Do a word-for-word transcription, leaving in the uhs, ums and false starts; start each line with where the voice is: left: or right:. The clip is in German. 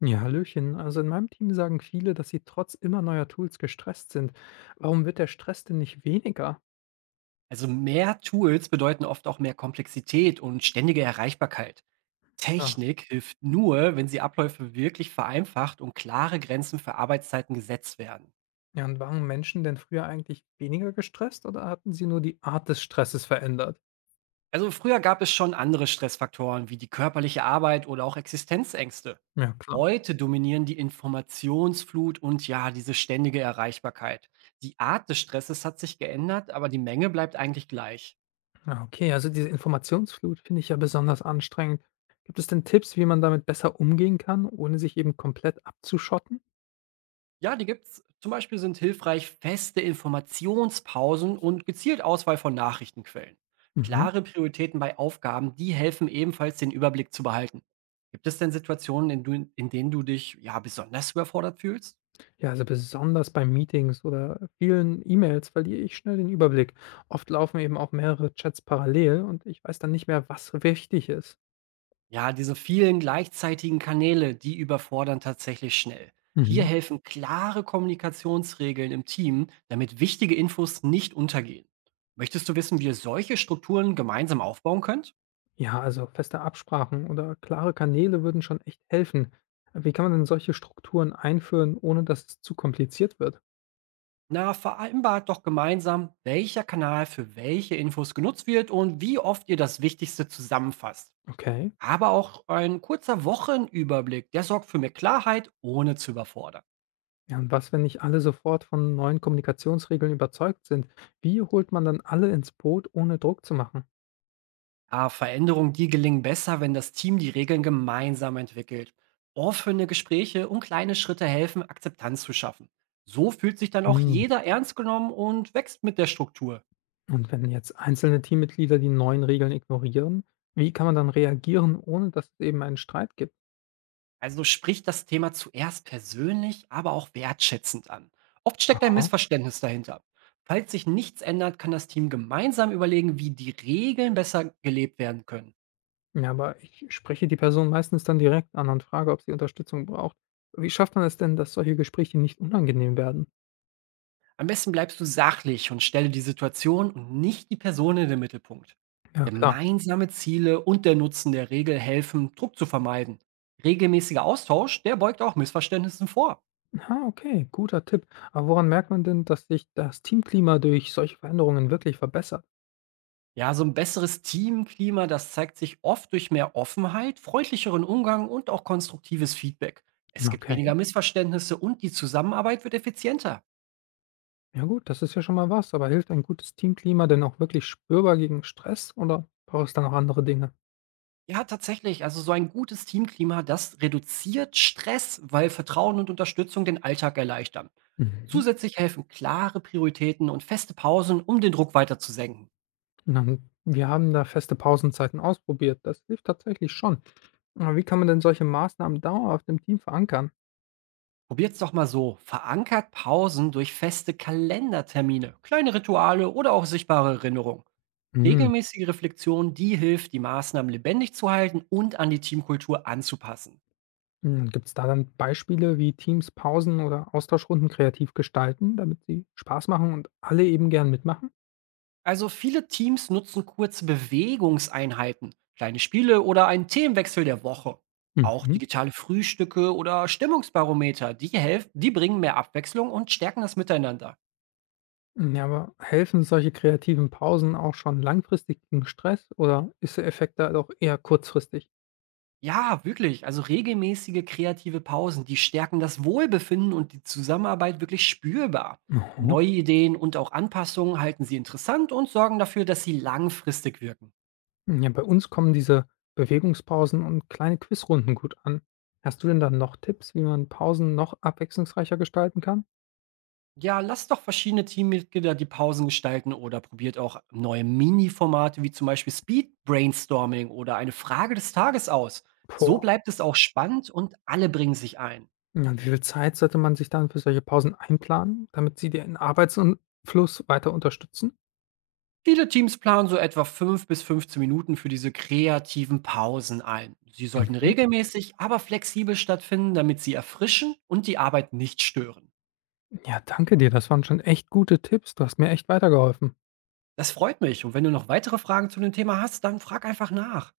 left: Ja, hallöchen. Also in meinem Team sagen viele, dass sie trotz immer neuer Tools gestresst sind. Warum wird der Stress denn nicht weniger?
right: Also mehr Tools bedeuten oft auch mehr Komplexität und ständige Erreichbarkeit.
left: Ah.
right: Technik hilft nur, wenn sie Abläufe wirklich vereinfacht und klare Grenzen für Arbeitszeiten gesetzt werden.
left: Ja, und waren Menschen denn früher eigentlich weniger gestresst oder hatten sie nur die Art des Stresses verändert?
right: Also früher gab es schon andere Stressfaktoren wie die körperliche Arbeit oder auch Existenzängste.
left: Ja, klar.
right: Heute dominieren die Informationsflut und ja, diese ständige Erreichbarkeit. Die Art des Stresses hat sich geändert, aber die Menge bleibt eigentlich gleich.
left: Ja, okay, also diese Informationsflut finde ich ja besonders anstrengend. Gibt es denn Tipps, wie man damit besser umgehen kann, ohne sich eben komplett abzuschotten?
right: Ja, die gibt's. Zum Beispiel sind hilfreich feste Informationspausen und gezielt Auswahl von Nachrichtenquellen.
left: Mhm.
right: Klare Prioritäten bei Aufgaben, die helfen ebenfalls, den Überblick zu behalten. Gibt es denn Situationen, in, du, in denen du dich ja besonders überfordert fühlst?
left: Ja, also besonders bei Meetings oder vielen E-Mails verliere ich schnell den Überblick. Oft laufen eben auch mehrere Chats parallel und ich weiß dann nicht mehr, was wichtig ist.
right: Ja, diese vielen gleichzeitigen Kanäle, die überfordern tatsächlich schnell. Hier
left: Mhm.
right: helfen klare Kommunikationsregeln im Team, damit wichtige Infos nicht untergehen. Möchtest du wissen, wie ihr solche Strukturen gemeinsam aufbauen könnt?
left: Ja, also feste Absprachen oder klare Kanäle würden schon echt helfen. Wie kann man denn solche Strukturen einführen, ohne dass es zu kompliziert wird?
right: Na, vereinbart doch gemeinsam, welcher Kanal für welche Infos genutzt wird und wie oft ihr das Wichtigste zusammenfasst.
left: Okay.
right: Aber auch ein kurzer Wochenüberblick, der sorgt für mehr Klarheit, ohne zu überfordern.
left: Ja, und was, wenn nicht alle sofort von neuen Kommunikationsregeln überzeugt sind? Wie holt man dann alle ins Boot, ohne Druck zu machen?
right: Ja, Veränderungen, die gelingen besser, wenn das Team die Regeln gemeinsam entwickelt. Offene Gespräche und kleine Schritte helfen, Akzeptanz zu schaffen. So fühlt sich dann auch jeder ernst genommen und wächst mit der Struktur.
left: Und wenn jetzt einzelne Teammitglieder die neuen Regeln ignorieren, wie kann man dann reagieren, ohne dass es eben einen Streit gibt?
right: Also sprich das Thema zuerst persönlich, aber auch wertschätzend an. Oft steckt ein
left: Aha.
right: Missverständnis dahinter. Falls sich nichts ändert, kann das Team gemeinsam überlegen, wie die Regeln besser gelebt werden können.
left: Ja, aber ich spreche die Person meistens dann direkt an und frage, ob sie Unterstützung braucht. Wie schafft man es denn, dass solche Gespräche nicht unangenehm werden?
right: Am besten bleibst du sachlich und stelle die Situation und nicht die Person in den Mittelpunkt.
left: Ja, klar.
right: Gemeinsame Ziele und der Nutzen der Regel helfen, Druck zu vermeiden. Regelmäßiger Austausch, der beugt auch Missverständnissen vor.
left: Ah, okay, guter Tipp. Aber woran merkt man denn, dass sich das Teamklima durch solche Veränderungen wirklich verbessert?
right: Ja, so ein besseres Teamklima, das zeigt sich oft durch mehr Offenheit, freundlicheren Umgang und auch konstruktives Feedback. Es gibt
left: Okay.
right: weniger Missverständnisse und die Zusammenarbeit wird effizienter.
left: Ja gut, das ist ja schon mal was, aber hilft ein gutes Teamklima denn auch wirklich spürbar gegen Stress oder braucht es da noch andere Dinge?
right: Ja, tatsächlich, also so ein gutes Teamklima, das reduziert Stress, weil Vertrauen und Unterstützung den Alltag erleichtern.
left: Mhm.
right: Zusätzlich helfen klare Prioritäten und feste Pausen, um den Druck weiter zu senken.
left: Na, wir haben da feste Pausenzeiten ausprobiert. Das hilft tatsächlich schon. Aber wie kann man denn solche Maßnahmen dauerhaft im Team verankern?
right: Probiert's doch mal so, verankert Pausen durch feste Kalendertermine, kleine Rituale oder auch sichtbare Erinnerungen.
left: Mhm.
right: Regelmäßige Reflexion, die hilft, die Maßnahmen lebendig zu halten und an die Teamkultur anzupassen.
left: Gibt es da dann Beispiele, wie Teams Pausen oder Austauschrunden kreativ gestalten, damit sie Spaß machen und alle eben gern mitmachen?
right: Also viele Teams nutzen kurze Bewegungseinheiten, kleine Spiele oder einen Themenwechsel der Woche. Auch
left: Mhm.
right: digitale Frühstücke oder Stimmungsbarometer, die helfen, die bringen mehr Abwechslung und stärken das Miteinander.
left: Ja, aber helfen solche kreativen Pausen auch schon langfristig gegen Stress oder ist der Effekt da doch eher kurzfristig?
right: Ja, wirklich. Also regelmäßige kreative Pausen, die stärken das Wohlbefinden und die Zusammenarbeit wirklich spürbar.
left: Aha.
right: Neue Ideen und auch Anpassungen halten sie interessant und sorgen dafür, dass sie langfristig wirken.
left: Ja, bei uns kommen diese Bewegungspausen und kleine Quizrunden gut an. Hast du denn dann noch Tipps, wie man Pausen noch abwechslungsreicher gestalten kann?
right: Ja, lasst doch verschiedene Teammitglieder die Pausen gestalten oder probiert auch neue Mini-Formate wie zum Beispiel Speed Brainstorming oder eine Frage des Tages aus. So
left: Boah,
right: bleibt es auch spannend und alle bringen sich ein.
left: ja, wie viel Zeit sollte man sich dann für solche Pausen einplanen, damit sie den Arbeitsfluss weiter unterstützen?
right: Viele Teams planen so etwa fünf bis fünfzehn Minuten für diese kreativen Pausen ein. Sie sollten
left: Mhm.
right: regelmäßig, aber flexibel stattfinden, damit sie erfrischen und die Arbeit nicht stören.
left: Ja, danke dir. Das waren schon echt gute Tipps. Du hast mir echt weitergeholfen.
right: Das freut mich und wenn du noch weitere Fragen zu dem Thema hast, dann frag einfach nach.